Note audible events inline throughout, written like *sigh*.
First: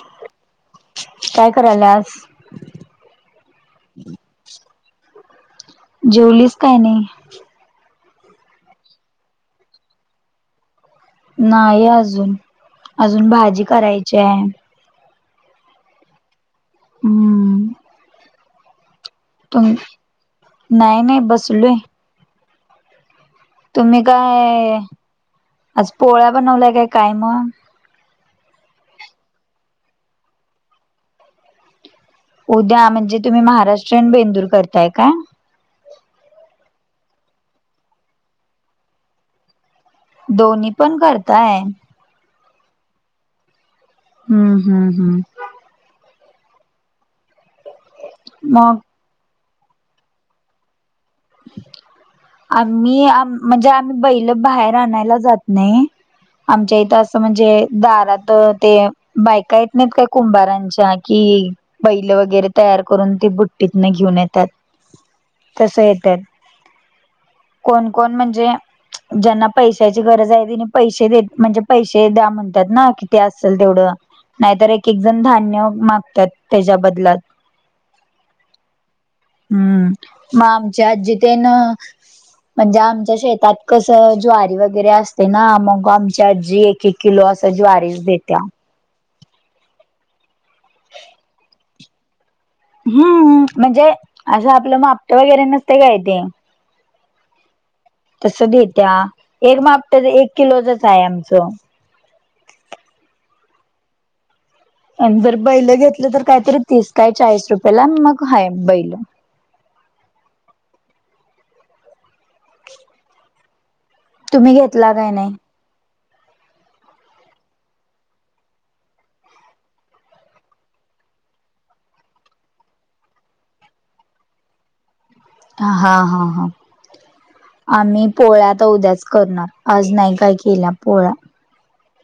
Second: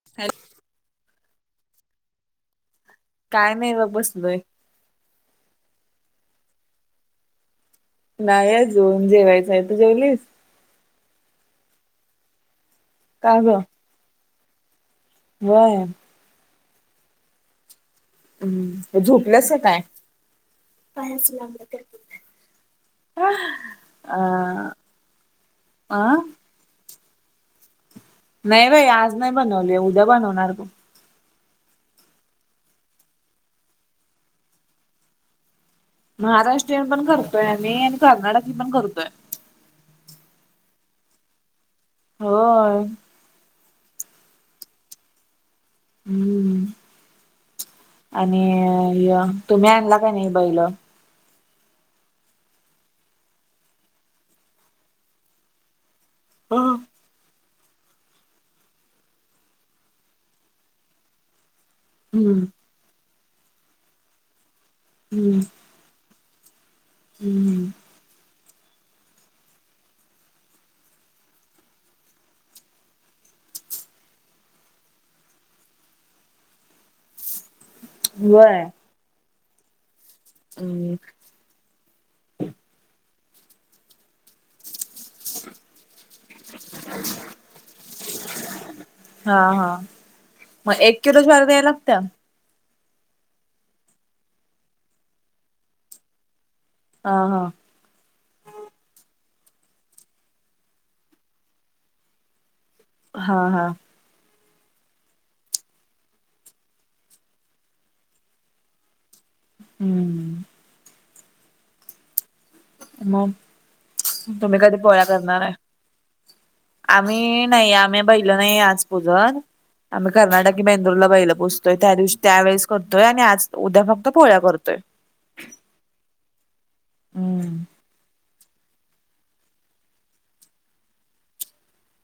*inaudible* काय कराल्यास काय नाही बघ बसलोय जेवलीस काय नाही नाही अजून जेवायचं आहे तु जेवलीस नाही अजून अजून का भाजी करायची हाय हम्म हम्म झोपल्यास का तुम नाही काय नाही बसलोय. *inaudible* तुम्ही अ काय आज अ पोळ्या बनवलाय काय मग नाही बाई आज नाही बनवले उद्या बनवणार बग उद्या म्हणजे तुम्ही महाराष्ट्रीयन बेंदूर करताय काय महाराष्ट्रीयन पण करतोय आणि कर्नाटक पण करतोय दोन्ही पण करताय होय हम्म हम्म हम्म हम्म मग आणि तुम्ही आणला काय नाही बैल *inaudible* आम्ही म्हणजे आम्ही बैल बाहेर आणायला जात नाही हम्म आमच्या इथं असं म्हणजे दारात ते बायका येत नाहीत काय कुंभारांच्या कि बैल वगैरे हम्म तयार करून ते बुट्टीतन घेऊन येतात हम्म तसंय हम्म कोणकोण म्हणजे. ज्यांना पैशाची गरज आहे तिनी पैसे देत म्हणजे पैसे द्या म्हणतात ना कि ते असेल तेवढं. नाहीतर एक एक जण धान्य मागतात त्याच्या बदल्यात. व्हय. हम्म मग आमच्या हम्म आजी तेन, म्हणजे आमच्या शेतात कसं ज्वारी वगैर वगैरे असते ना, मग आमच्या आजी एक एक किलो अस ज्वारीस देतेया. हा हा मग एक किलो ज्वारी द्यायला लागत्या. हम्म म्हणजे असं आपलं मापट वगैरे नसते काय ते. हा हा तसं देत्या एक मापट एक किलोचच आहे आमचं. हा हा आणि जर बैल घेतलं तर काहीतरी तीस काय चाळीस रुपयेला मग हाय बैल. हम्म मग तुम्ही कधी घेतला पोळ्या काय नाही करणार आहे? आम्ही नाही आम्ही बैलं नाही आज पुजत. आम्ही कर्नाटक की बेंदूरला बैला पुजतोय, त्या दिवशी त्यावेळेस करतोय आणि आज उद्या फक्त पोळ्या करतोय. हा हा हा हम्म. आम्ही पोळ्या तर उद्याच करणार. आज नाही काय केल्या पोळ्या.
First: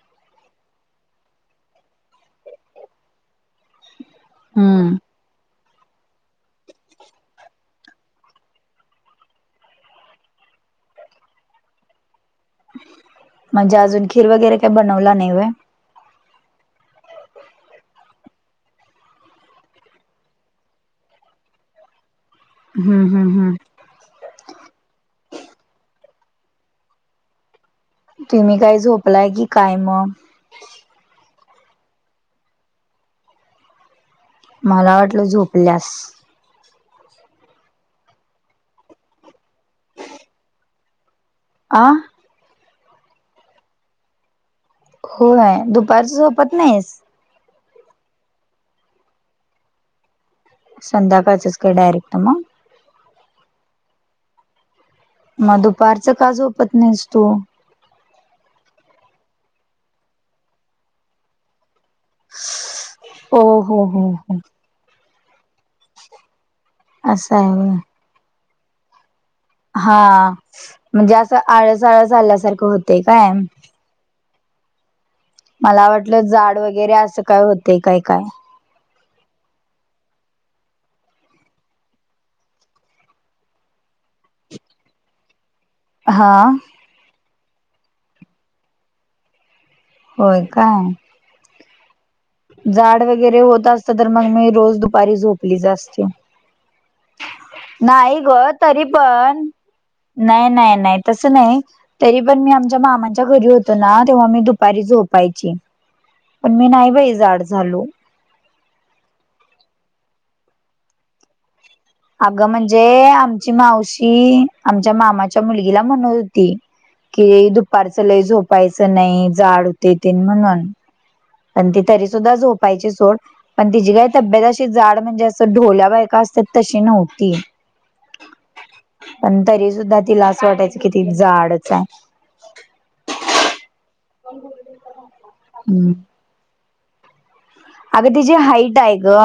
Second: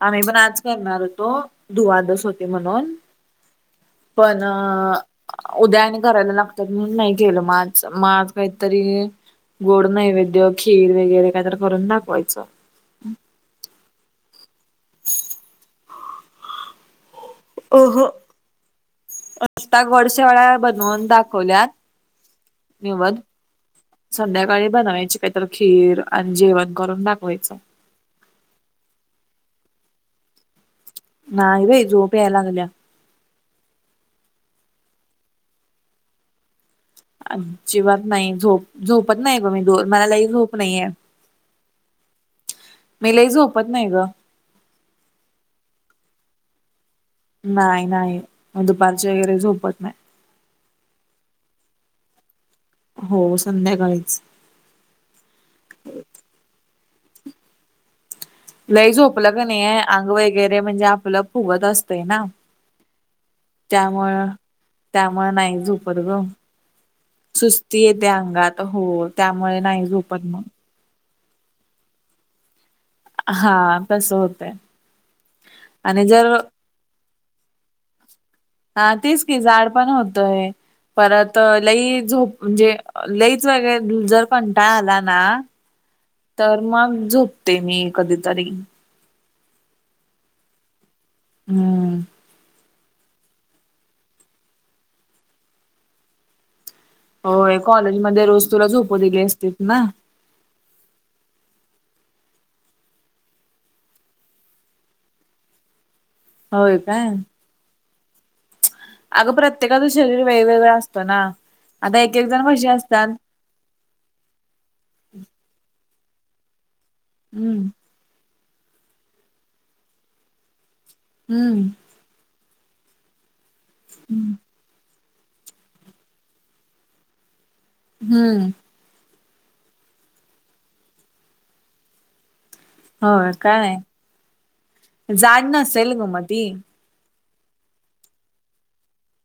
आम्ही पण आज करणार होतो दुवादस होती म्हणून- पण हम्म अं उद्या आणि करायला लागतात म्हणून नाही केेलं म आज म आज काहीतरी गोड नैवेद्य खीर वगैरे काहीतर करून दाखवायचं. म्हणजे अजून खीर वगैरे काही बनवला नाही व्हय. अहं *unintelligible* गोड शेवाळ्या बनवून दाखवल्यात हम्म निवद. हम्म हम्म संध्याकाळी बनवायची काहीतरी खीर आणि जेवण करून दाखवायचं. तुम्ही काय झोपलाय की काय मग? ना बाई झोप या लागलीया. मला वाटलं झोपल्यास. अजिबात नाही, झोप झोपत नाही ब मी मला लइ झोप नाहीये. आं मी लय झोपत नाही गं. होय दुपारचं झोपत नाहीस. नाय नाय म दुपारचे वगैरे झोपत नाय. संध्याकाळच डायरेक्ट मग, हो संध्याकाळीच मग दुपारच का झोपत नाहीस तू? लय झोपलं क नाही आहे अंग वगैरे म्हणजे आपलं फुगत असतय ना, हो हो हो त्यामुळं हो त्यामुळं नाही झोपत गं असं आहे होय सुस्ती त्या अंगात हो त्यामुळे नाही झोपत हा मग. म्हणजे असं आळस आळस आल्यासारखं होत. हा तसं होतंय. मला आणि वाटलं जर जाड वगैरे असं काय होते काय काय. हा तेच की जाड पण होतंय. परत लई झोप म्हणजे लईच वगरे जर कंटाळ आला ना हा तर मग झोपते मी कधीतरी. होय काय. हम् जाड वगैरे होत असत तर मग मी रोज दुपारी झोपलीच असती. होय कॉलेजमध्ये ग रोज तुला तरी झोपु दिली पण असते ना. नाही नाही नाही तस नाही. तरी पण मी आमच्या मामांच्या घरी होतो ना तेव्हा मी दुपारी झोपायची. पण मी होय नाही काय? बाई जाड झाले. अगं प्रत्येकाचं शरीर वेगवेगळ असतं ना आता एक एक जण अगं कशी म्हणजे असतात. आमची मावशी आमच्या मामाच्या मुलगीला म्हणत होती की हम्म दुपार लय झोपायच नाही जाड होते तेन म्हणून. हम्म आणि ती तरी सुद्धा झोपायची सोड पण तिची काय हम्म. तब्येत अशी जाड म्हणजे असं ढोल्या बायका असतात तशी नव्हती. हम्म. पण तरी सुुद्धा तिला असं वाटायचं कि ती जाडच आहे. हो काय जाड नसेेल ग मग ती. अगं तिची हाईट आहे ग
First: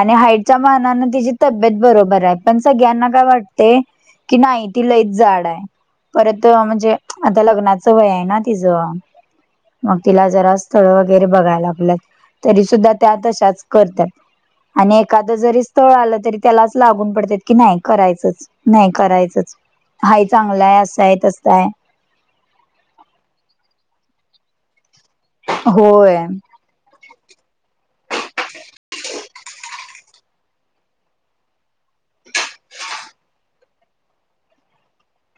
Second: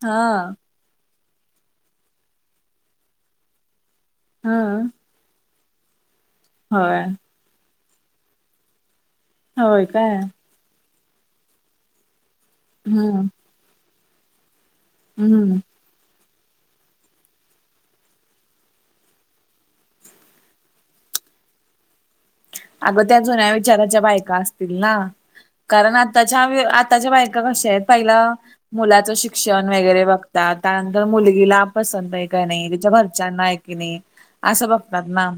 आणि हा. हाईटच्या माना तिची तब्येत बरोबर आहे पण सगळ्यांना काय वाटे की हा नाही ती लय जाड आहे परत म्हणजे होय आता लग्नाचं वय आहे ना तिच. होय मग काय तिला जरा स्थळ वगैरे बघायला लागल्यात तरी सुद्धा त्या हम्म तशाच. करतात आणि एखाद हम्म. जरी स्थळं आलं तरी त्याला असं लागून पडत्यात की नाही करायचंच नाही करायचंच. हाय चांगला आहे असा आहे तसाय अगं त्या जुन्या विचाराच्या बायका असतील ना कारण होय आताच्या ताच्या बायका कश्यात आहेत पहिला मुलाचं शिक्षण वगैरे बघतात त्यानंतर मुलगीला पसंत आहे काय नाही तिच्या घरच्यांना कि नाही असं बघतात ना.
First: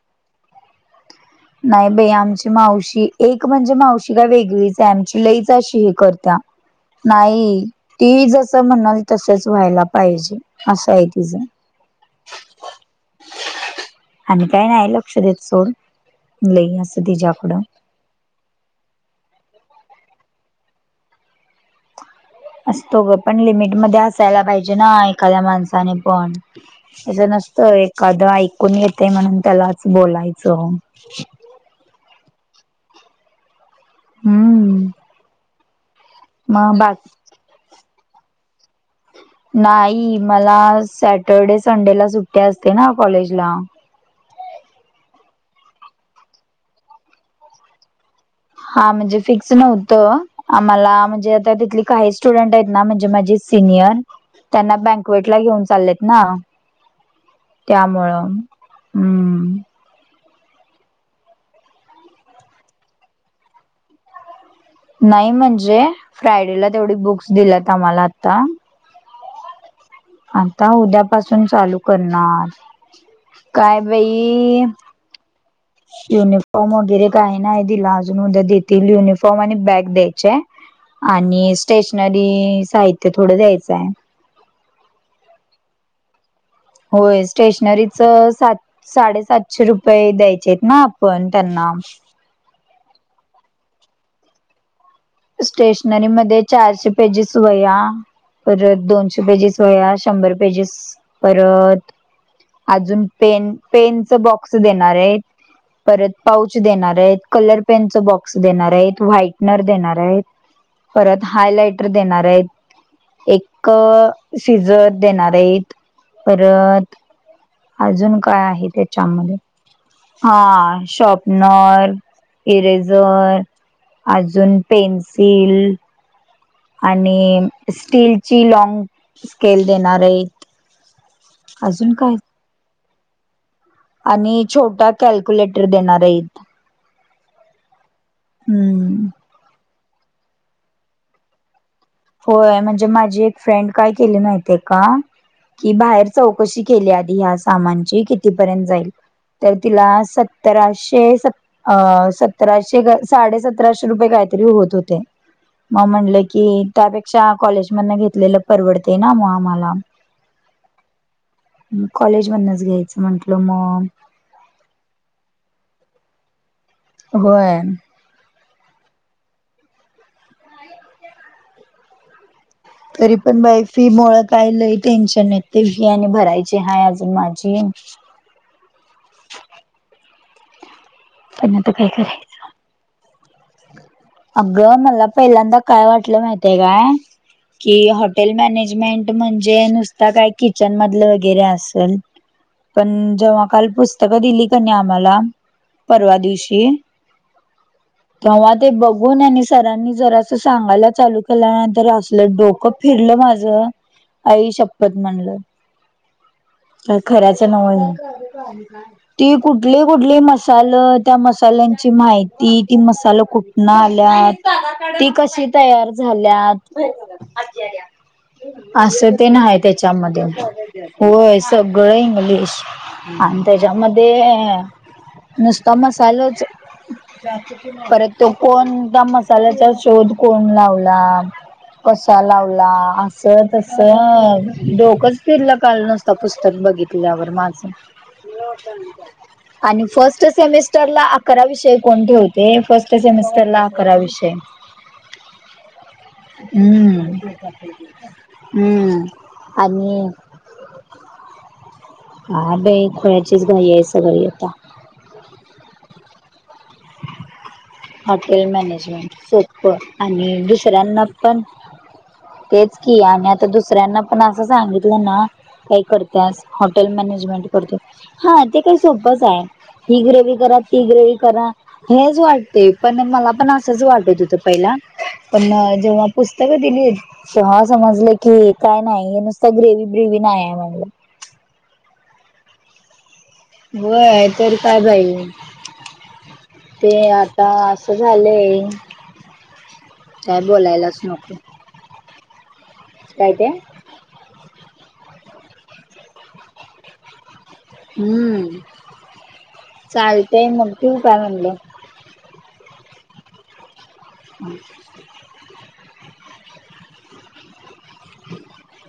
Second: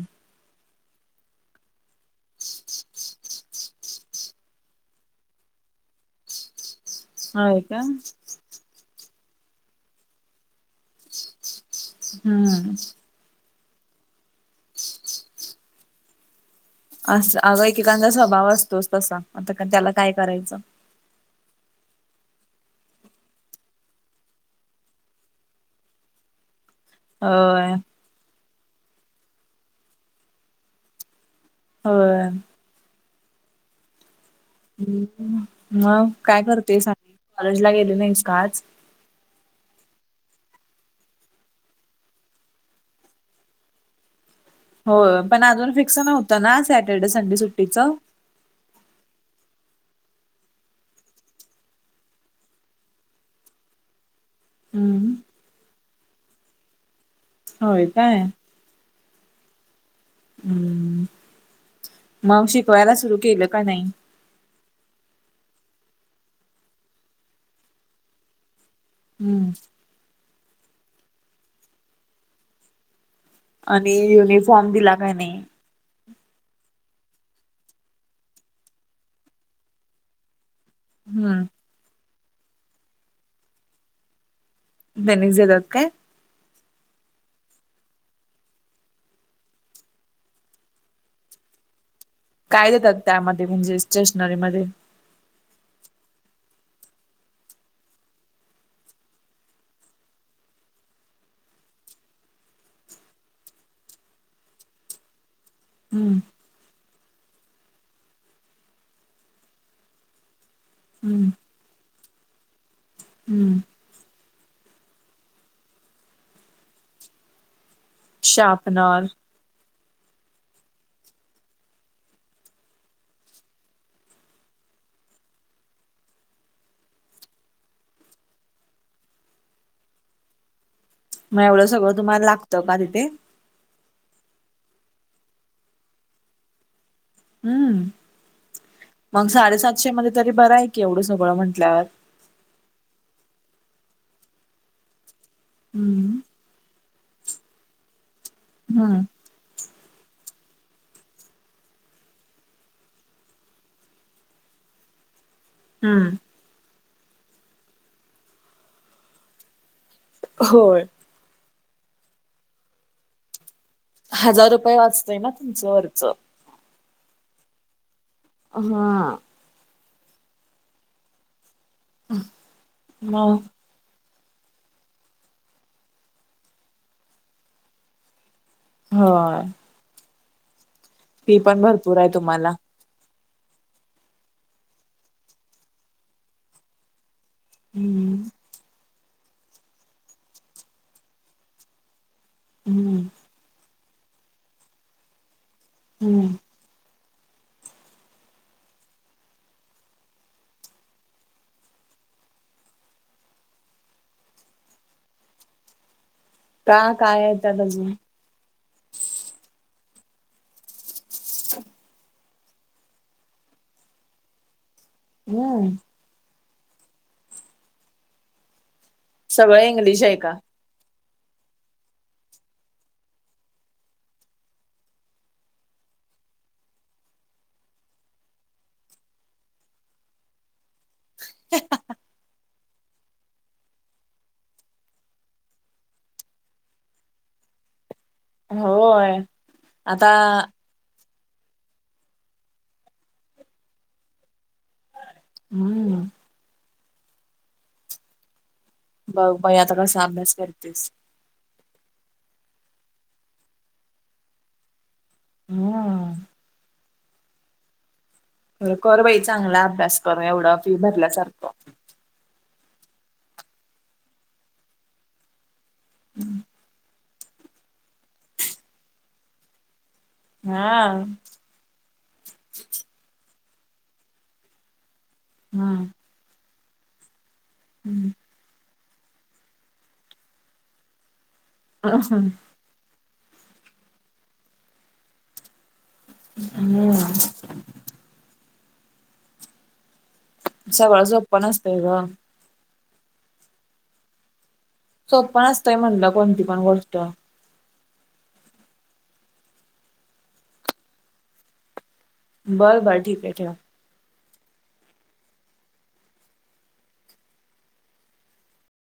नाही बाई आमची मावशी एक म्हणजे मावशी काय वेगळीच आहे आमची लईच अशी हे करत्या. *inaudible* होय नाही का ती जस म्हणाल तसच व्हायला असं आहे तिचं. हम्म. आम्ही काय नाही लक्ष देत सोड लई अस असं अगं एकेकांचा स्वभाव असतोच तसा आता त्याला काय करायचं. असतो ग पण लिमिट मध्ये असायला पाहिजे ना एखाद्या माणसाने पण. असं होय नसतं एखादं ऐकून येते म्हणून त्यालाच बोलायचं. होय. हम्म. हम् मग काय मग करतेस बा आणि कॉलेज ला गेली नाहीस का आज? नाही मला सॅटरडे संडेला सुट्टी असते ना कॉलेजला. हो पण अजून फिक्स नव्हतं ना सॅटर्डे संडे सुट्टीचं. हा म्हणजे फिक्स नव्हतं. आम्हाला म्हणजे आता तिथली काही स्टुडंट आहेत ना, म्हणजे माझे सिनियर. त्यांना हम्म बँकवेटला घेऊन चाललेत ना. होय काय त्यामुळं हम्म. हम्म, मग शिकवायला सुरु केलं का नाही? नाही म्हणजे फ्रायडेला तेवढी बुक्स दिल्यात आम्हाला आता. हम्म. आता उद्यापासून चालू करणार. काय आणि बाई युनिफॉर्म दिला काय नाय. युनिफॉर्म वगैरे काही नाही दिला अजून उद्या देतील, युनिफॉर्म आणि बॅग द्यायची हाय. हम्म आणि स्टेशनरी साहित्य थोडं द्यायचं आहे. तेनीच देतात काय? होय स्टेशनरीचं सात साडेसातशे रुपये द्यायचेत ना आपण त्यांना. काय देतात त्यामध्ये म्हणजे स्टेशनरीमध्ये? स्टेशनरीमध्ये चारशे पेजेस वह्या परत दोनशे पेजेस वह्या, शंभर पेजेस परत अजून पेन पेनच बॉक्स देणार आहेत. परत हम्म पाऊच देणार हायत, कलर पेनचं बॉक्स देणार हायत, व्हाईटनर देणार परत हम्म हायलाइटर देणार आहेत. हम्म एक शिजर देणार हायत. परत अजून काय आहे शार्पनर त्याच्यामध्ये. हां शॉपनर, इरेझर अजून पेन्सिल आणि स्टीलची लाॅंग स्केल देणारेत. मग एवढं सगळं तुम्हाला लागतं का तिथे? आणि छोटा कॅल्क्युलेटर देणार आहेत. हम्म. हम्म. मग साडेसातशे मध्ये तरी बरं आहे की, एवढं सगळं म्हंटल्यावर. होय म्हणजे माझी एक फ्रेंड काय केली माहिती आहे का, की बाहेर हम्म चौ कशी केली आधी ह्या सामानची, कितीपर्यंत जाईल? हम्म तर तिला सतराशे स अ सतराशे काय साडेसतराशे रुपये कायतरी होत होते. म हम्म म्हटलं की, त्यापेक्षा कॉलेज मधनं घेतलेलं परवडतंय ना मग आम्हाला. होय. कॉलेजमधनच घ्यायचं म्हंटलं मग. हजार रुपये वाचतंय ना तुमचं वरचं. होय. हां. *inaudible* तरी पण बाई फी मुळं काय लय टेन्शन येतंय, फी आणि भरायची हाय अजून माझी. होय. फी पण आता काय भरपूर आहे करायच तुम्हाला. अगं मला पहिल्यांदा काय वाटलं माहितीय काय, की हॉ हम्म हॉटेल मॅनेजमेंट म्हणजे नुसतं काय किचन मधलं वगैरे असेल. हम्म पण जेव्हा काल पुस्तकं दिली का नाही आम्हाला परवा हम्म दिवशी. तेव्हा ते बघून, गून आणि सरांनी जरा असं सांगायला चालू केल्यानंतर असलं डोकं फिरलं माझं. आईशप्पथ म्हणलं. का काय आहे खऱ्याच त्यात नव्ह अजून हे. ती कुठली कुठली मसाल त्या मसाल्यांची माहिती ती मसाल कुठ कुठनं आल्यात ती कशी हम्म तयार, झाल्यात असं तेन हाय सगळं इंग्लिश आहे त्यांच्यामध्ये. का व्हय सगळं इंग्लिश आणि त्यांच्यामध्ये नुस्ता मसालच, परत तो कोण त्या मसाल्याचा शोध कोण लावला कसा लाव ला असं तसं डोकच फिरल काल नसत पुस्तक बघितल्यावर माझं. होय आणि आता फर्स्ट सेमिस टर ला अकरा विषय कोण ठेवते होते फर्स्ट सेमेस्टरला अकरा विषय. हम्म हम्म हम्म आणि तेच. हा बाई खोळ्याचीच घाई आहे सगळी आता.. हम्म हॉटेल खरं कर मॅनेजमेंट बाई चांगला सोप्पं अभ्यास कर आणि एवढा फी दुसऱ्यांना पण, भरल्यासारखं तेच की आम्ही आता दुसऱ्यांना पण असं सांगितलं ना, काही करत्यास हॉटेल मॅनेजमेंट करतोय हा ते काही सोपच हाय. हि ग्रेवी करा हा ती ग्रेवी करा हेच वाट ते पण मला पण असंच वाटत होतं पहिला पण हम्म जेव्हा पुस्तकं दिलीत. सहासमजल की काय नाही हे नुस्ता ग्रेव्ही ब्रेव्ही नाही आहे म्हणून. आहां व्हय तर काय बाई ते हम्म आता. झालंय. काय बोलायलाच सगळं नको झोप्प नसतंय ग. काय ते सोप्प नसतंय म्हणलं कोणती पण गोष्ट. हम्म चालतंय मग ठिवु काय म्हणलं. बर बर ठीक हे ठेवा. हां *inaudible*